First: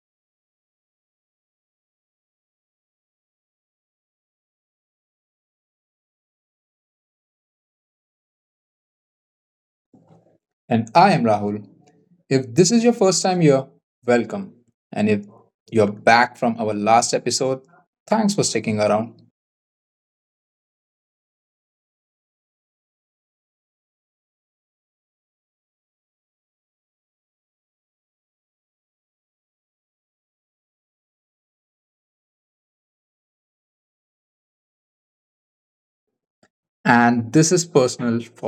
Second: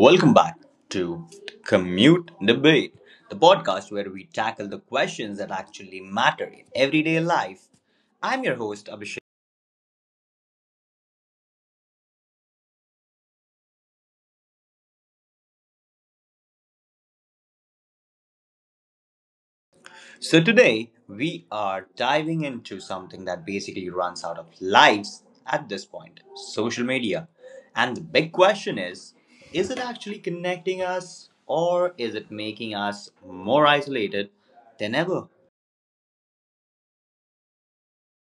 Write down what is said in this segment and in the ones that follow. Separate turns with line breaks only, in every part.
welcome back to Commute Debate, the podcast where we tackle the questions that actually matter in everyday life. I'm your host Abhishek.
And I am Rahul. If this is your first time here, welcome. And if you're back from our last episode, thanks for sticking around.
So today we are diving into something that basically runs out of lives at this point, social media. And the big question is it actually connecting us or is it making us more isolated than ever?
And this is personal for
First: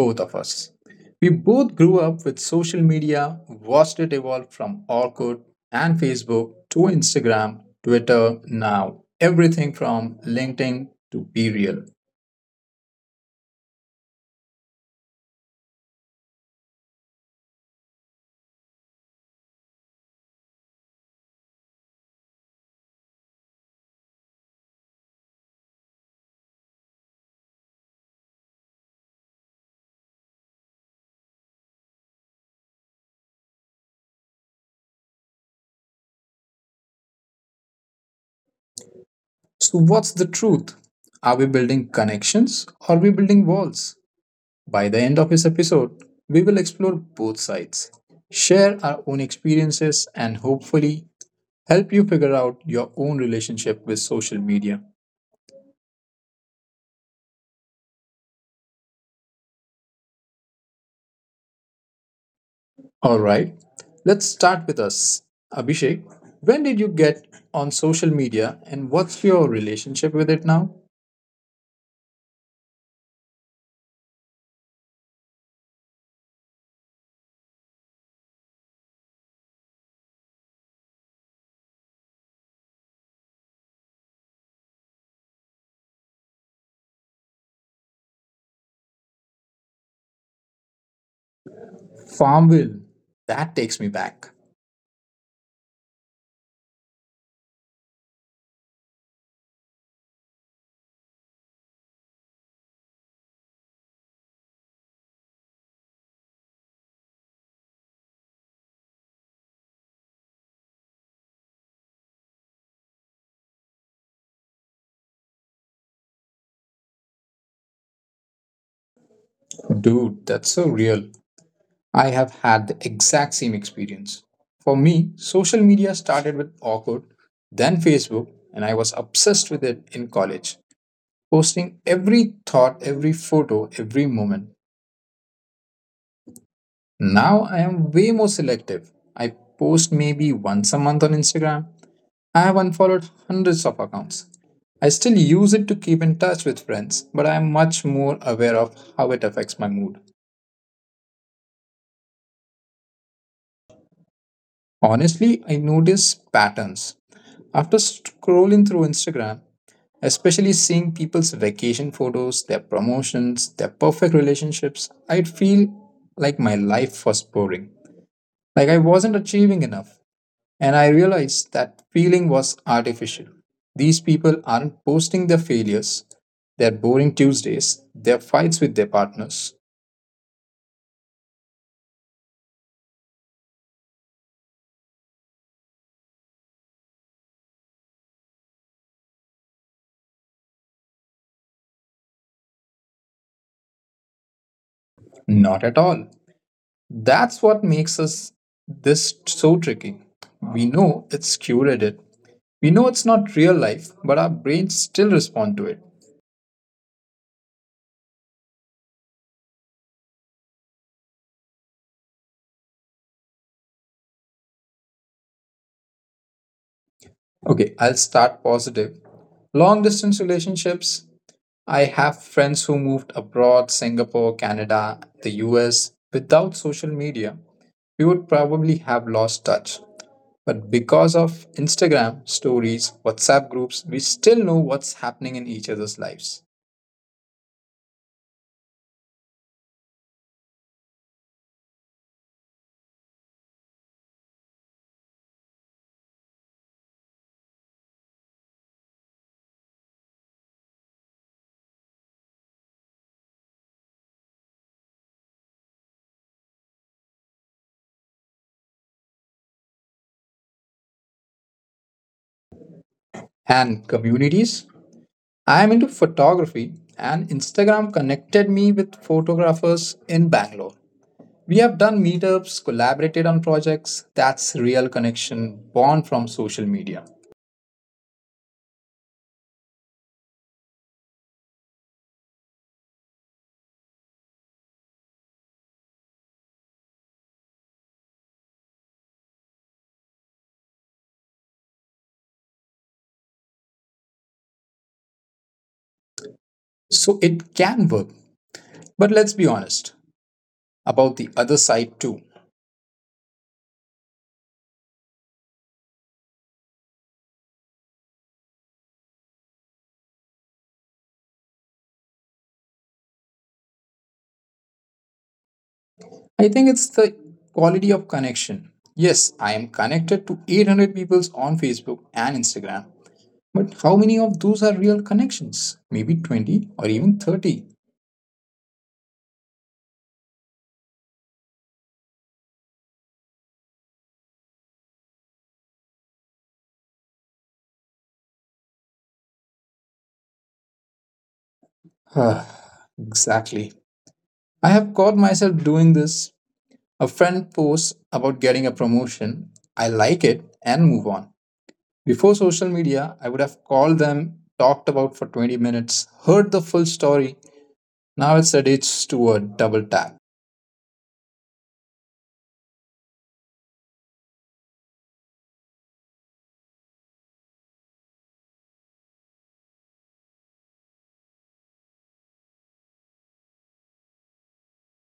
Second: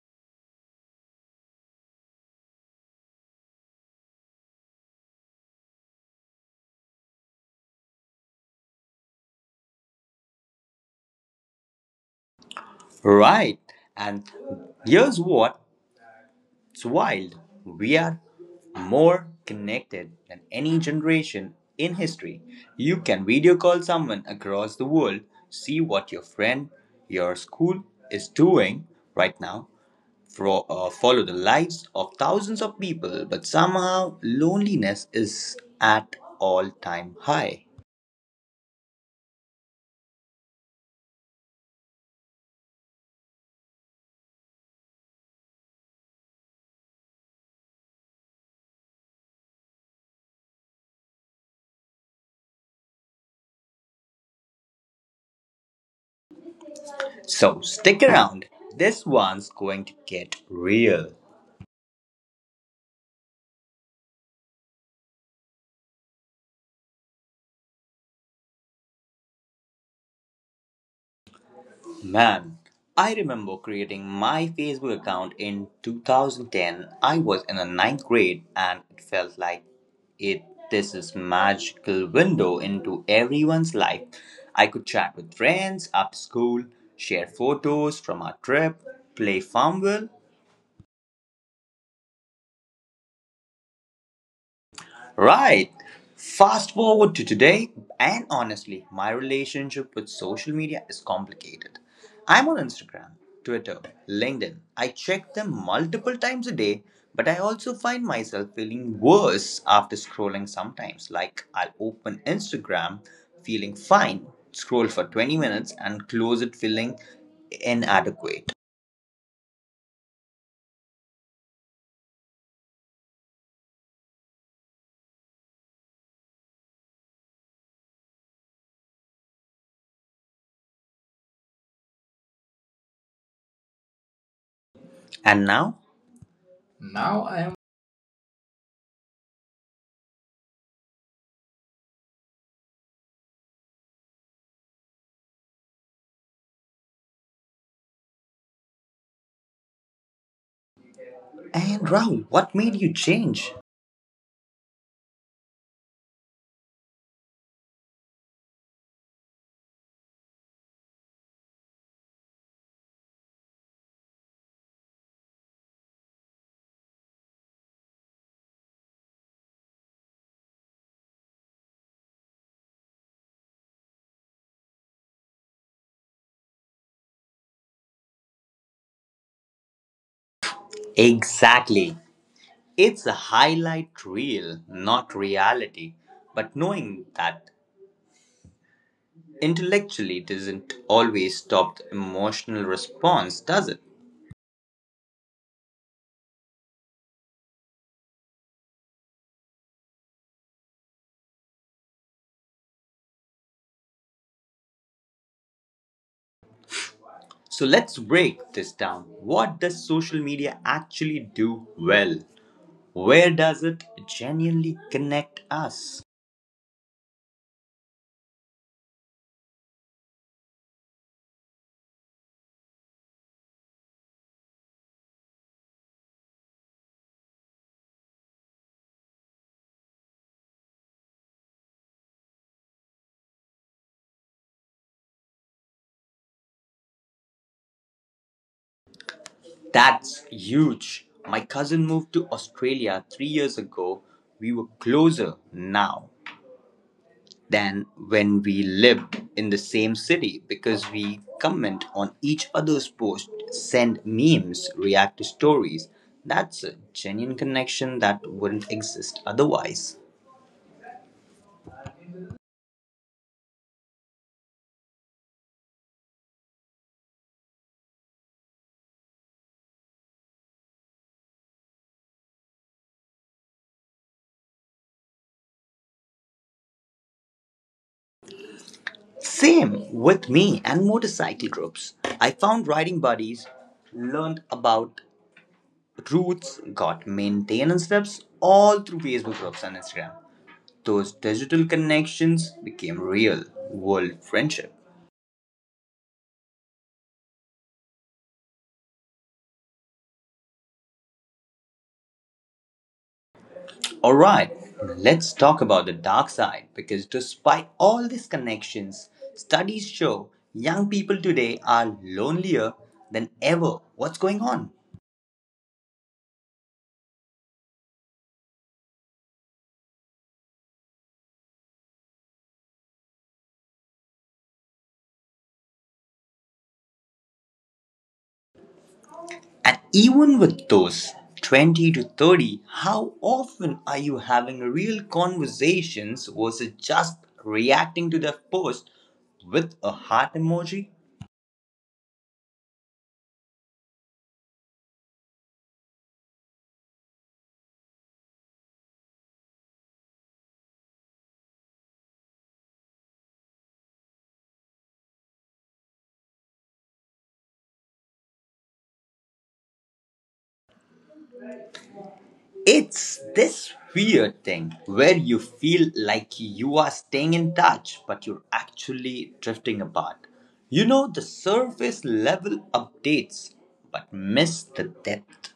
both of us. We both grew up with social media, watched it evolve from Orkut and Facebook to Instagram, Twitter, now everything from LinkedIn to Be Real.
Right. And here's what It's wild. We are more connected than any generation in history. You can video call someone across the world, see what your friend, your school is doing right now, follow the lives of thousands of people, but somehow loneliness is at all time high.
So, what's the truth? Are we building connections or are we building walls? By the end of this episode, we will explore both sides, share our own experiences, and hopefully help you figure out your own relationship with social media.
So stick around. This one's going to get real.
Alright, let's start with us. Abhishek, when did you get on social media and what's your relationship with it now?
Man, I remember creating my Facebook account in 2010. I was in the ninth grade and it felt like it this is magical window into everyone's life. I could chat with friends after school, share photos from our trip, play Farmville.
Farmville, that takes me back.
Right. Fast forward to today, and honestly, my relationship with social media is complicated. I'm on Instagram, Twitter, LinkedIn. I check them multiple times a day, but I also find myself feeling worse after scrolling sometimes. Like, I'll open Instagram feeling fine, scroll for 20 minutes, and close it feeling inadequate.
Dude, that's so real. I have had the exact same experience. For me, social media started with Awkward, then Facebook, and I was obsessed with it in college, posting every thought, every photo, every moment.
And now? Now I am.
Now I am way more selective. I post maybe once a month on Instagram. I have unfollowed hundreds of accounts. I still use it to keep in touch with friends, but I am much more aware of how it affects my mood.
And Raul, what made you change?
Honestly, I notice patterns. After scrolling through Instagram, especially seeing people's vacation photos, their promotions, their perfect relationships, I'd feel like my life was boring. Like I wasn't achieving enough. And I realized that feeling was artificial. These people aren't posting their failures, their boring Tuesdays, their fights with their partners.
Exactly. It's a highlight reel, not reality. But knowing that intellectually doesn't always stop the emotional response, does it?
Not at all. That's what makes us this so tricky. We know it's curated. We know it's not real life, but our brains still respond to it.
So let's break this down. What does social media actually do well? Where does it genuinely connect us?
Okay, I'll start positive. Long distance relationships. I have friends who moved abroad, Singapore, Canada, the US. Without social media, we would probably have lost touch. But because of Instagram stories, WhatsApp groups, we still know what's happening in each other's lives.
That's huge. My cousin moved to Australia 3 years ago. We were closer now than when we live in the same city because we comment on each other's posts, send memes, react to stories. That's a genuine connection that wouldn't exist otherwise.
And communities. I am into photography, and Instagram connected me with photographers in Bangalore. We have done meetups, collaborated on projects. That's real connection born from social media.
Same with me and motorcycle groups. I found riding buddies, learned about routes, got maintenance tips all through Facebook groups and Instagram. Those digital connections became real world friendship.
So it can work. But let's be honest about the other side too.
All right, let's talk about the dark side because despite all these connections, studies show young people today are lonelier than ever. What's going on?
I think it's the quality of connection. Yes, I am connected to 800 people on Facebook and Instagram. But how many of those are real connections? Maybe 20 or even 30.
And even with those 20 to 30, how often are you having real conversations versus just reacting to their post with a heart emoji?
Exactly. I have caught myself doing this. A friend posts about getting a promotion. I like it and move on. Before social media, I would have called them, talked about for 20 minutes, heard the full story. Now it's reduced to a double tap.
It's this weird thing where you feel like you are staying in touch, but you're actually drifting apart. You know the surface level updates, but miss the depth.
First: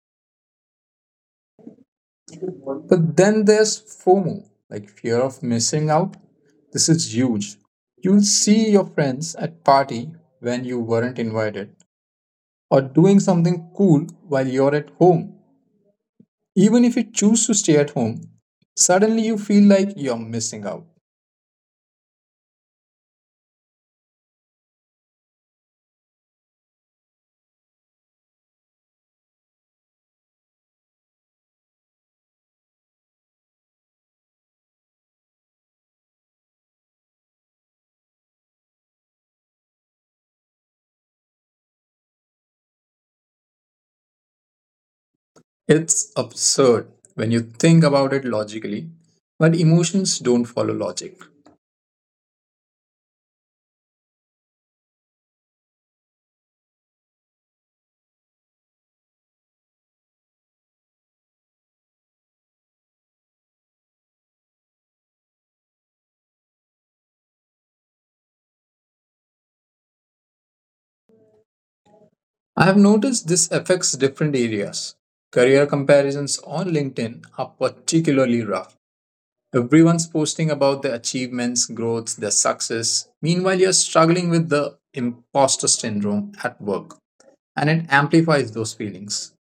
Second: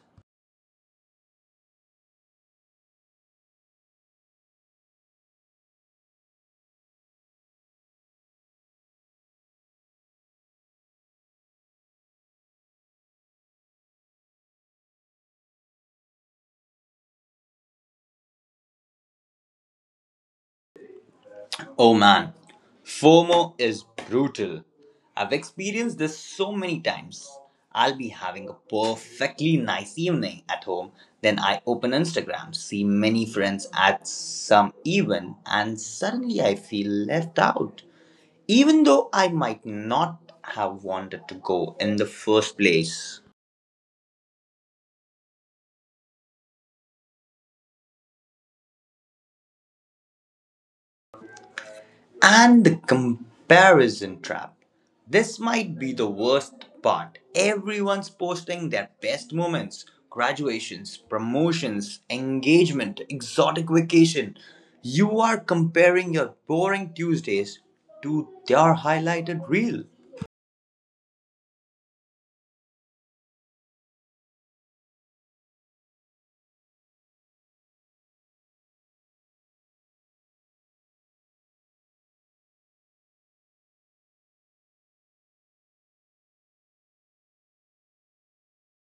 But then there's FOMO, like fear of missing out. This is huge. You'll see your friends at party when you weren't invited or doing something cool while you're at home. Even if you choose to stay at home, suddenly you feel like you're missing out.
Oh man, FOMO is brutal. I've experienced this so many times. I'll be having a perfectly nice evening at home, then I open Instagram, see many friends at some event, and suddenly I feel left out, even though I might not have wanted to go in the first place.
It's absurd when you think about it logically, but emotions don't follow logic.
And the comparison trap. This might be the worst part. Everyone's posting their best moments, graduations, promotions, engagement, exotic vacation. You are comparing your boring Tuesdays to their highlighted reel.
I have noticed this affects different areas. Career comparisons on LinkedIn are particularly rough. Everyone's posting about their achievements, growth, their success. Meanwhile, you're struggling with the imposter syndrome at work, and it amplifies those feelings.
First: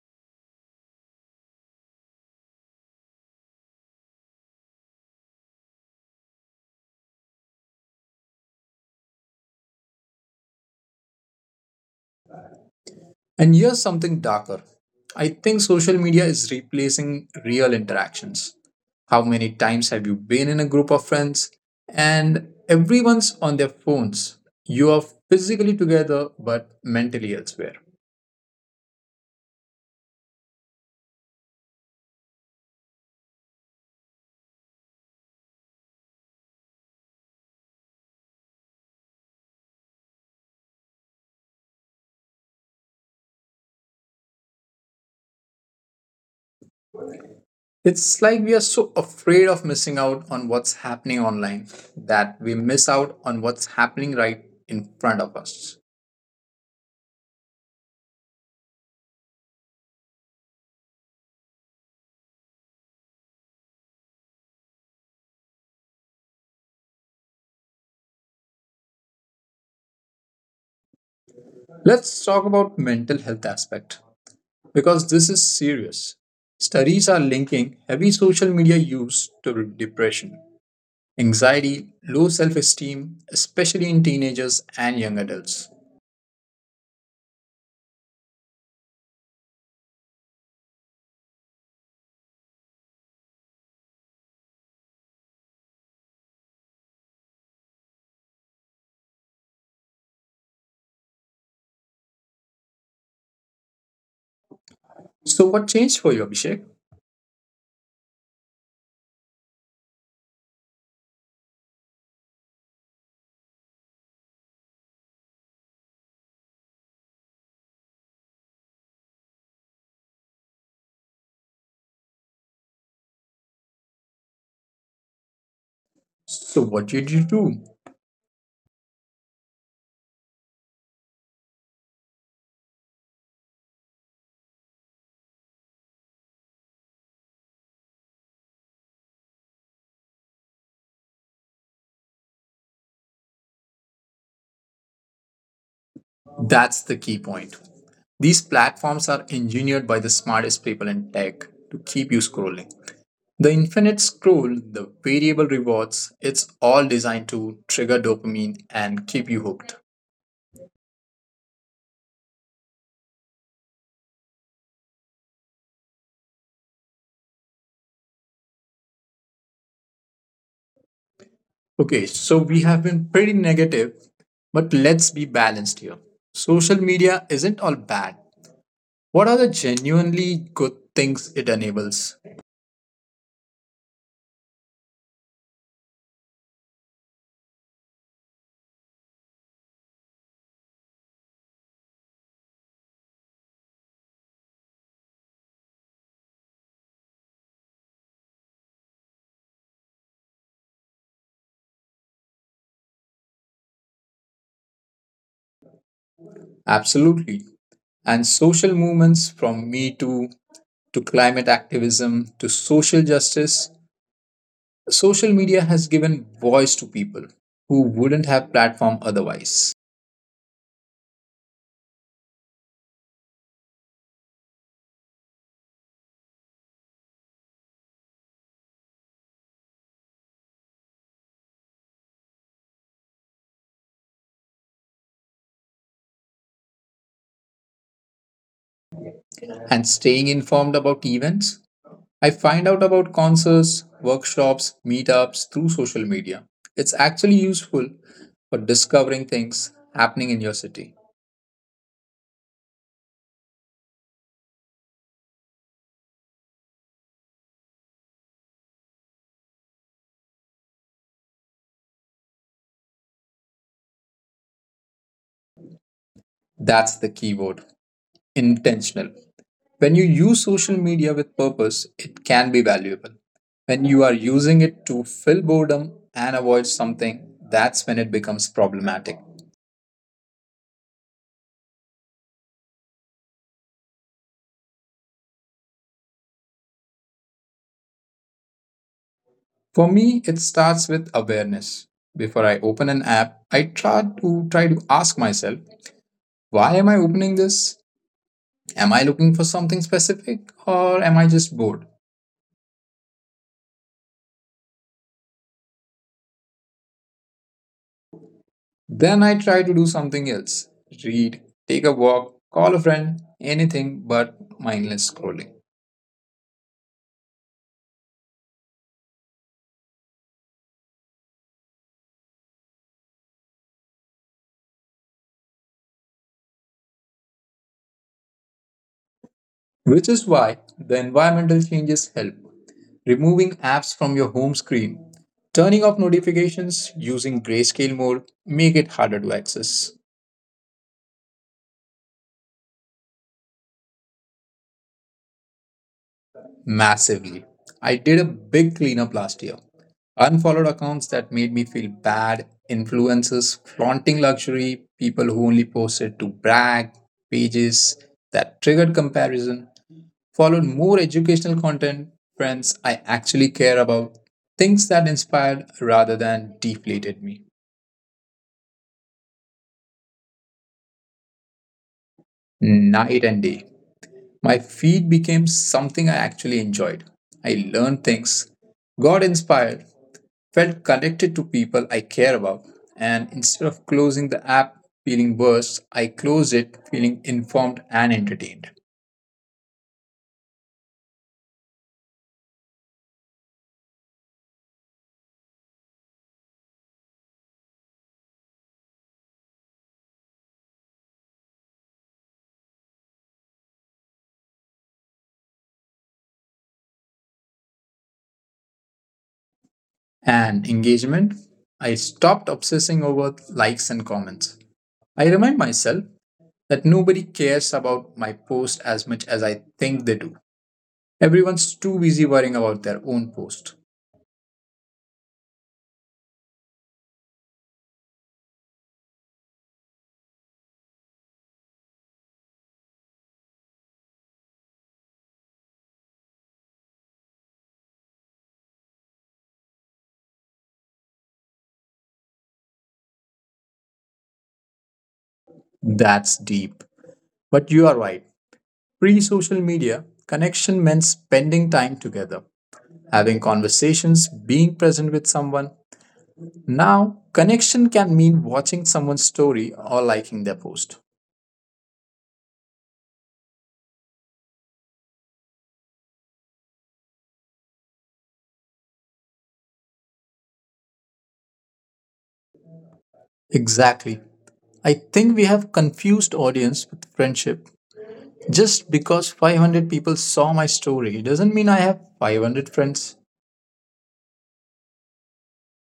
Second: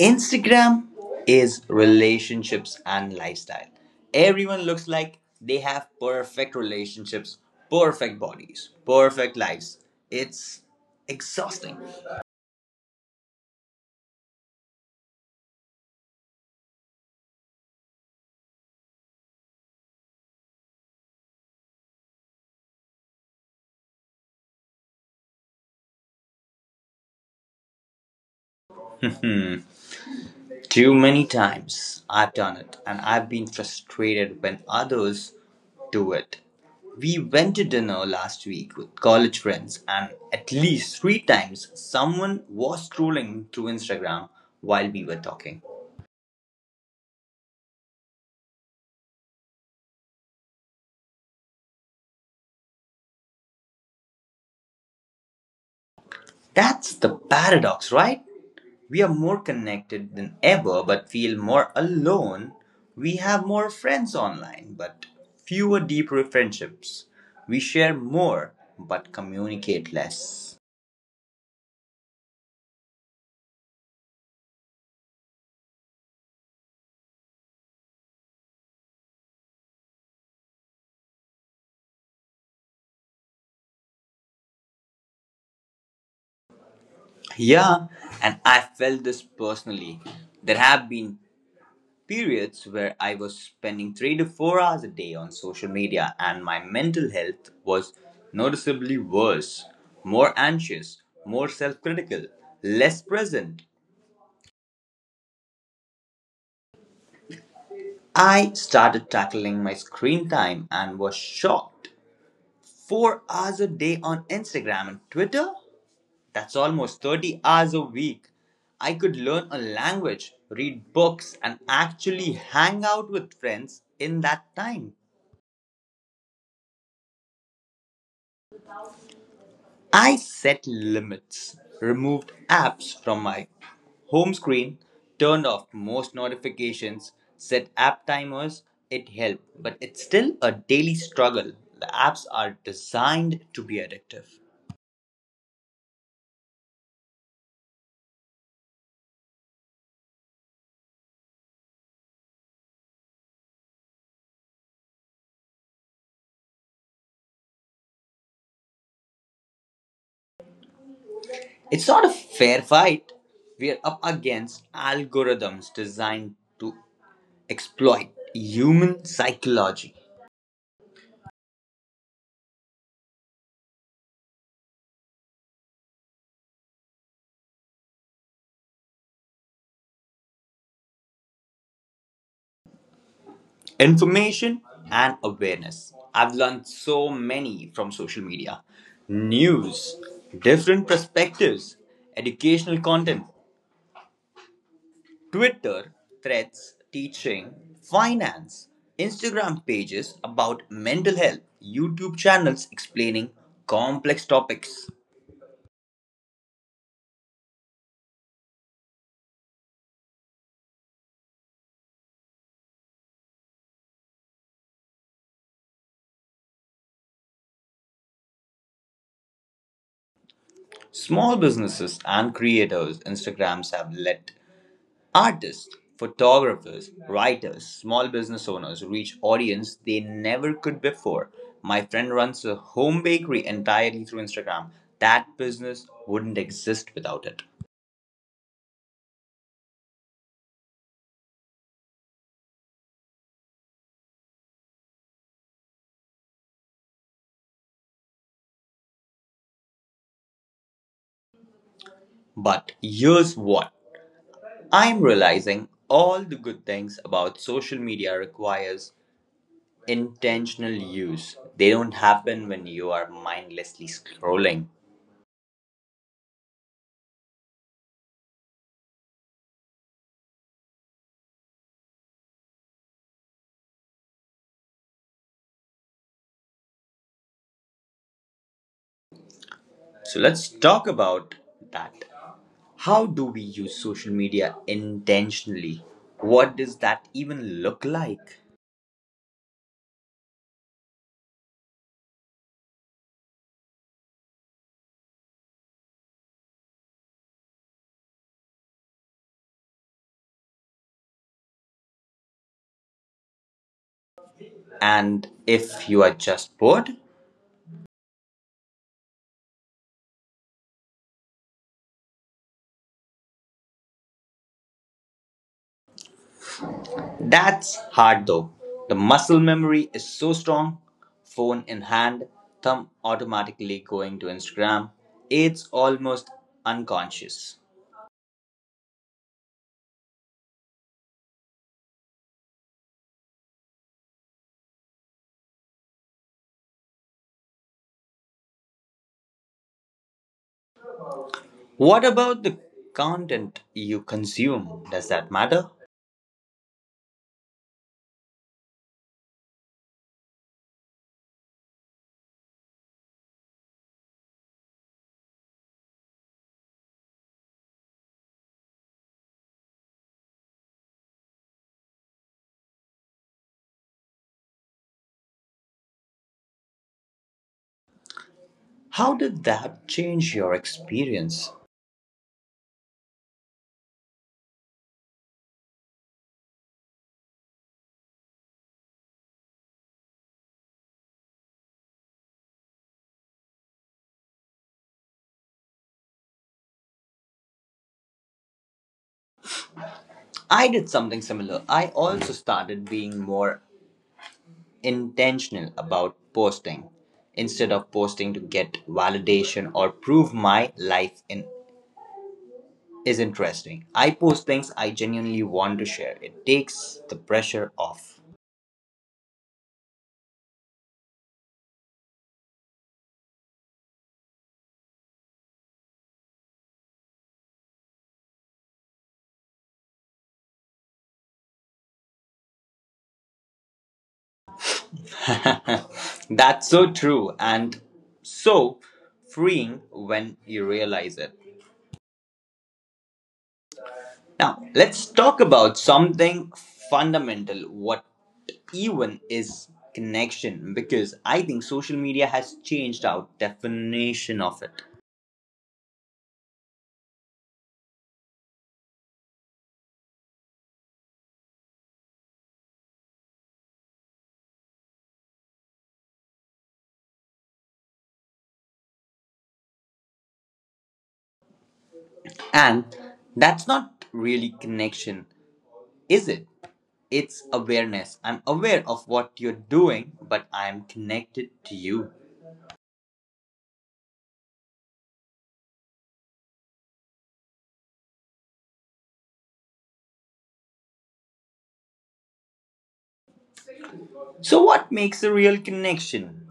Instagram is relationships and lifestyle. Everyone looks like they have perfect relationships, perfect bodies, perfect lives. It's exhausting.
And here's something darker. I think social media is replacing real interactions. How many times have you been in a group of friends and everyone's on their phones? You are physically together but mentally elsewhere.
Too many times I've done it and I've been frustrated when others do it. We went to dinner last week with college friends, and at least three times someone was scrolling through Instagram while we were talking.
It's like we are so afraid of missing out on what's happening online that we miss out on what's happening right in front of us.
That's the paradox, right? We are more connected than ever, but feel more alone. We have more friends online, but fewer deeper friendships. We share more, but communicate less.
Let's talk about mental health aspect, because this is serious. Studies are linking heavy social media use to depression, anxiety, low self esteem, especially in teenagers and young adults.
Yeah, and I felt this personally. There have been periods where I was spending 3 to 4 hours a day on social media, and my mental health was noticeably worse, more anxious, more self critical, less present.
So, what changed for you, Abhishek?
I started tackling my screen time and was shocked. 4 hours a day on Instagram and Twitter? That's almost 30 hours a week. I could learn a language, read books, and actually hang out with friends in that time.
So, what did you do?
I set limits, removed apps from my home screen, turned off most notifications, set app timers. It helped, but it's still a daily struggle. The apps are designed to be addictive.
That's the key point. These platforms are engineered by the smartest people in tech to keep you scrolling. The infinite scroll, the variable rewards, it's all designed to trigger dopamine and keep you hooked.
It's not a fair fight. We are up against algorithms designed to exploit human psychology.
Okay, so we have been pretty negative, but let's be balanced here. Social media isn't all bad. What are the genuinely good things it enables?
Information and awareness. I've learned so many from social media, news, different perspectives, educational content, Twitter, threads, teaching, finance, Instagram pages about mental health, YouTube channels explaining complex topics.
Absolutely. And social movements from Me Too to climate activism to social justice, social media has given voice to people who wouldn't have platform otherwise.
Small businesses and creators, Instagrams have let artists, photographers, writers, small business owners reach audience they never could before. My friend runs a home bakery entirely through Instagram. That business wouldn't exist without it.
And staying informed about events, I find out about concerts, workshops, meetups through social media. It's actually useful for discovering things happening in your city.
But here's what I'm realizing, all the good things about social media requires intentional use. They don't happen when you are mindlessly scrolling.
That's the keyword intentional. When you use social media with purpose, it can be valuable. When you are using it to fill boredom and avoid something, that's when it becomes problematic.
So let's talk about that. How do we use social media intentionally? What does that even look like?
For me, it starts with awareness. Before I open an app, I try to ask myself, why am I opening this? Am I looking for something specific or am I just bored?
And if you are just bored,
Then I try to do something else read, take a walk, call a friend, anything but mindless scrolling.
that's hard though. The muscle memory is so strong, phone in hand, thumb automatically going to Instagram. It's almost unconscious.
Which is why the environmental changes help. Removing apps from your home screen, turning off notifications using grayscale mode make it harder to access.
What about the content you consume? Does that matter?
Massively. I did a big cleanup last year. Unfollowed accounts that made me feel bad, influencers flaunting luxury, people who only posted to brag, pages that triggered comparison, followed more educational content, friends I actually care about, things that inspired rather than deflated me.
How did that change your experience?
Night and day. My feed became something I actually enjoyed. I learned things, got inspired, felt connected to people I care about. And instead of closing the app feeling worse, I closed it feeling informed and entertained.
I did something similar. I also started being more intentional about posting instead of posting to get validation or prove my life in, is interesting. I post things I genuinely want to share. It takes the pressure off.
And engagement, I stopped obsessing over likes and comments. I remind myself that nobody cares about my post as much as I think they do. Everyone's too busy worrying about their own post.
That's so true and so freeing when you realize it. Now, let's talk about something fundamental, what even is connection because I think social media has changed our definition of it.
That's deep. But you are right. Pre social media, connection meant spending time together, having conversations, being present with someone. Now, connection can mean watching someone's story or liking their post.
And that's not really connection, is it? It's awareness. I'm aware of what you're doing, but I'm connected to you.
Exactly. I think we have confused audience with friendship. Just because 500 people saw my story doesn't mean I have 500 friends.
So, what makes a real connection?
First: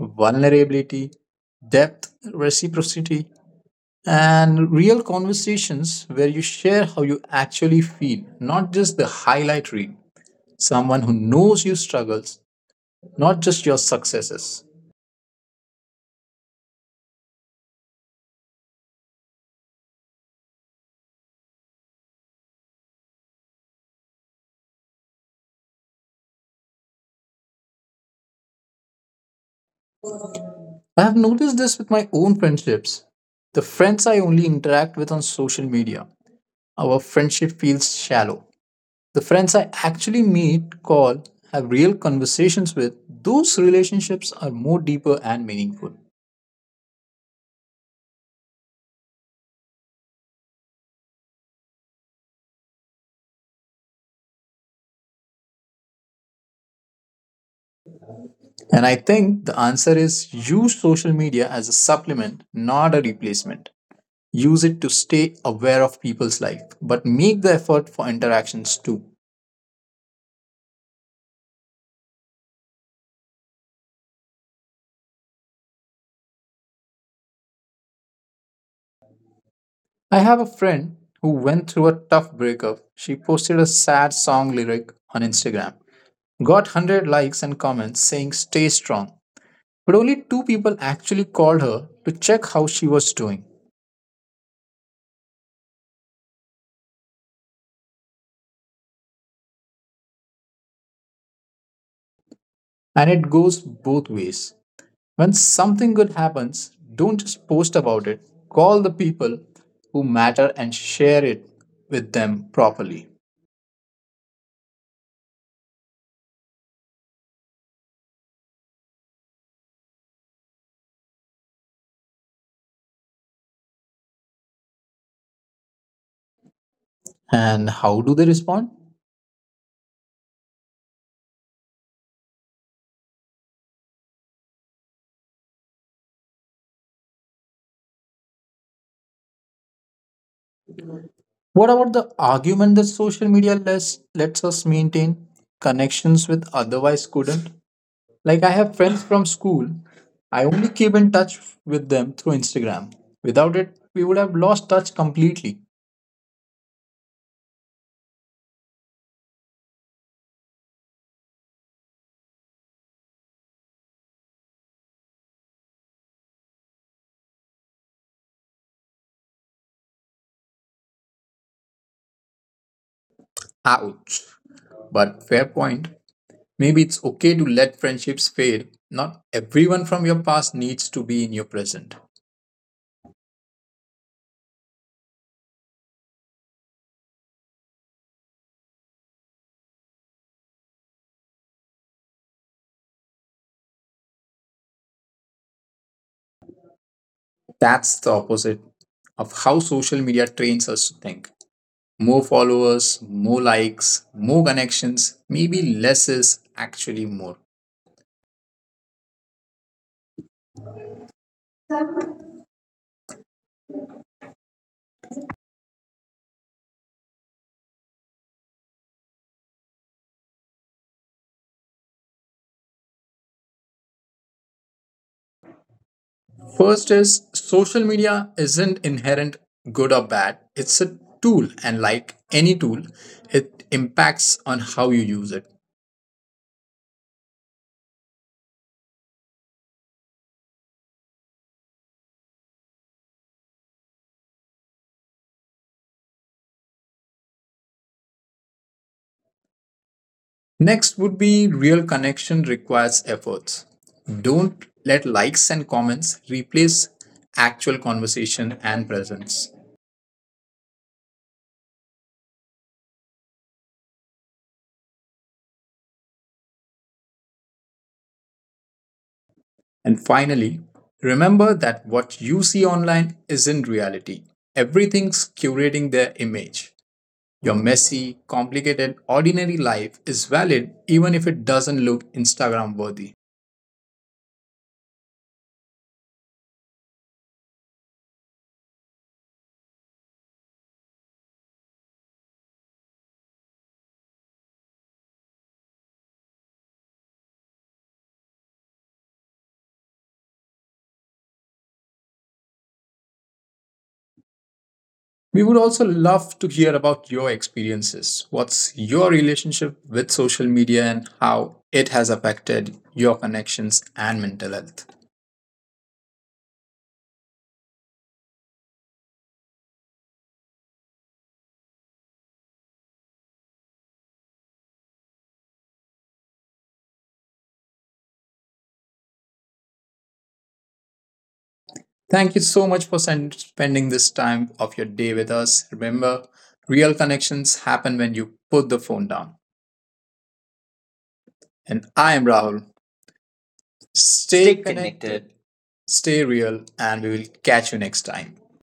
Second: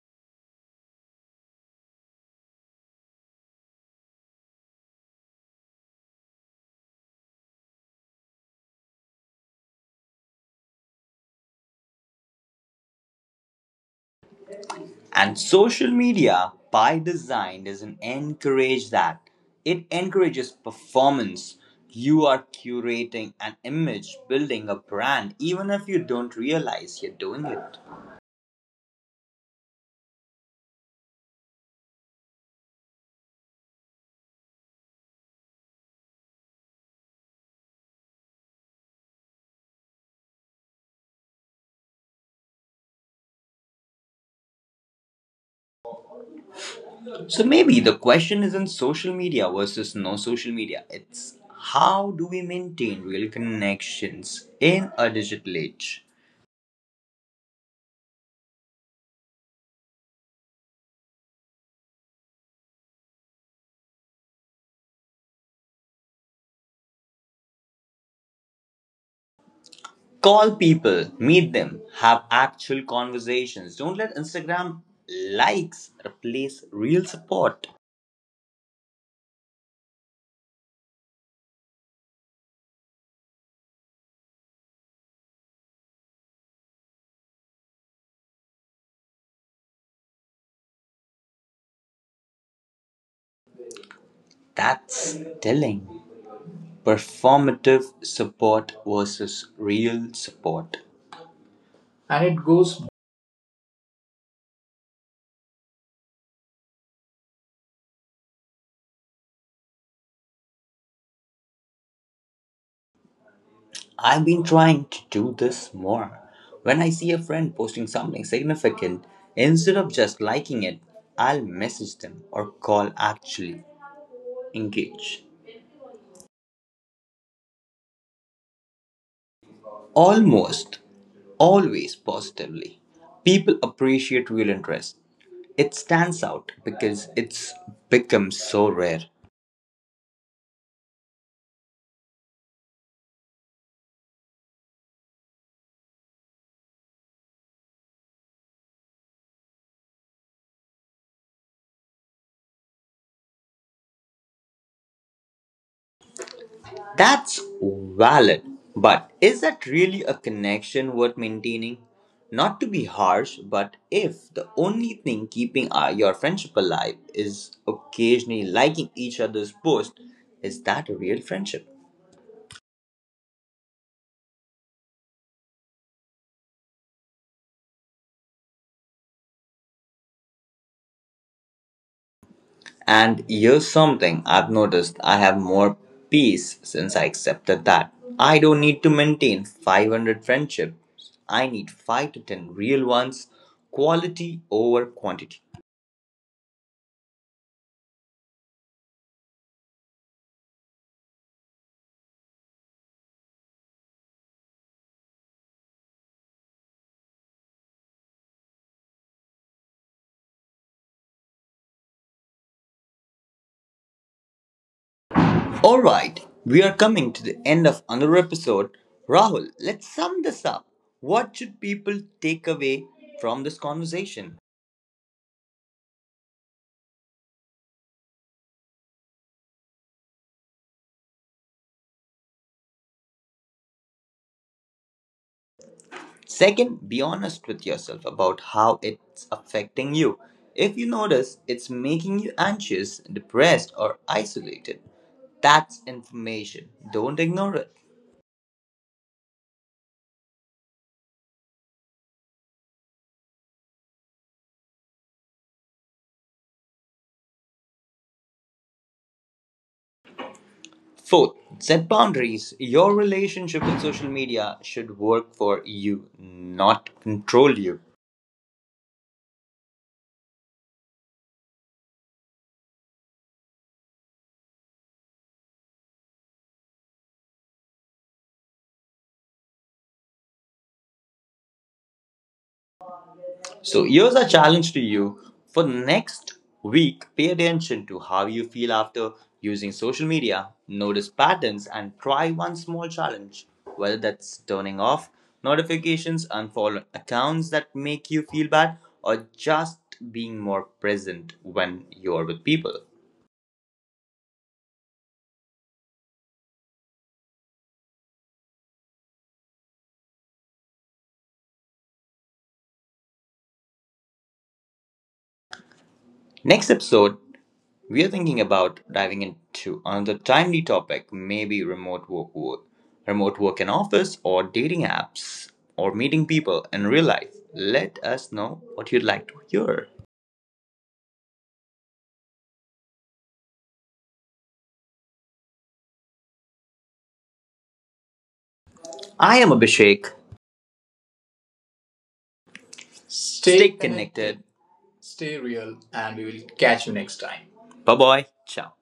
Vulnerability, depth, reciprocity, and real conversations where you share how you actually feel, not just the highlight reel. Someone who knows your struggles, not just your successes.
And social media, by design, doesn't encourage that. It encourages performance. You are curating an image, building a brand, even if you don't realize you're doing it.
I have noticed this with my own friendships. The friends I only interact with on social media, our friendship feels shallow. The friends I actually meet, call, have real conversations with, those relationships are more deeper and meaningful.
So maybe the question isn't social media versus no social media. It's, how do we maintain real connections in a digital age?
And I think the answer is use social media as a supplement, not a replacement. Use it to stay aware of people's life, but make the effort for interactions too.
Call people, meet them, have actual conversations. Don't let Instagram likes replace real support.
I have a friend who went through a tough breakup. She posted a sad song lyric on Instagram, got 100 likes and comments saying, Stay strong. But only two people actually called her to check how she was doing.
That's telling. Performative support versus real support. And it goes
And it goes both ways. When something good happens, don't just post about it, call the people who matter and share it with them properly.
I've been trying to do this more. When I see a friend posting something significant, instead of just liking it, I'll message them or call, actually engage.
And how do they respond?
Almost always positively. People appreciate real interest. It stands out because it's become so rare.
What about the argument that social media lets us maintain connections with otherwise couldn't? Like I have friends from school, I only keep in touch with them through Instagram. Without it, we would have lost touch completely.
That's valid, but is that really a connection worth maintaining? Not to be harsh, but if the only thing keeping your friendship alive is occasionally liking each other's posts, is that a real friendship?
Ouch. But fair point. Maybe it's okay to let friendships fade. Not everyone from your past needs to be in your present.
And here's something I've noticed, I have more peace since I accepted that. I don't need to maintain 500 friendships, I need 5 to 10 real ones, quality over quantity.
That's the opposite of how social media trains us to think. More followers, more likes, more connections, maybe less is actually more.
All right, we are coming to the end of another episode. Rahul, let's sum this up. What should people take away from this conversation?
First is social media isn't inherent good or bad. It's a tool, and like any tool, it impacts on how you use it.
Second, be honest with yourself about how it's affecting you. If you notice it's making you anxious, depressed, or isolated, that's information. Don't ignore it.
Next would be real connection requires efforts. Don't let likes and comments replace actual conversation and presence.
Fourth, set boundaries. Your relationship with social media should work for you, not control you.
And finally, remember that what you see online isn't reality. Everything's curating their image. Your messy, complicated, ordinary life is valid even if it doesn't look Instagram worthy.
So here's a challenge to you. For next week, pay attention to how you feel after using social media. Notice patterns and try one small challenge, whether that's turning off notifications, unfollow accounts that make you feel bad, or just being more present when you're with people.
We would also love to hear about your experiences. What's your relationship with social media and how it has affected your connections and mental health?
Next episode, we are thinking about diving into another timely topic, maybe remote work, in office, or dating apps, or meeting people in real life. Let us know what you'd like to hear.
Thank you so much for spending this time of your day with us. Remember, real connections happen when you put the phone
I
down.
am Abhishek.
And I am Rahul.
Stay connected.
Stay connected,
Stay
connected.
real, and we
stay
will
real,
catch you next
and we will
time.
catch you
Bye
next
bye.
time.
Ciao.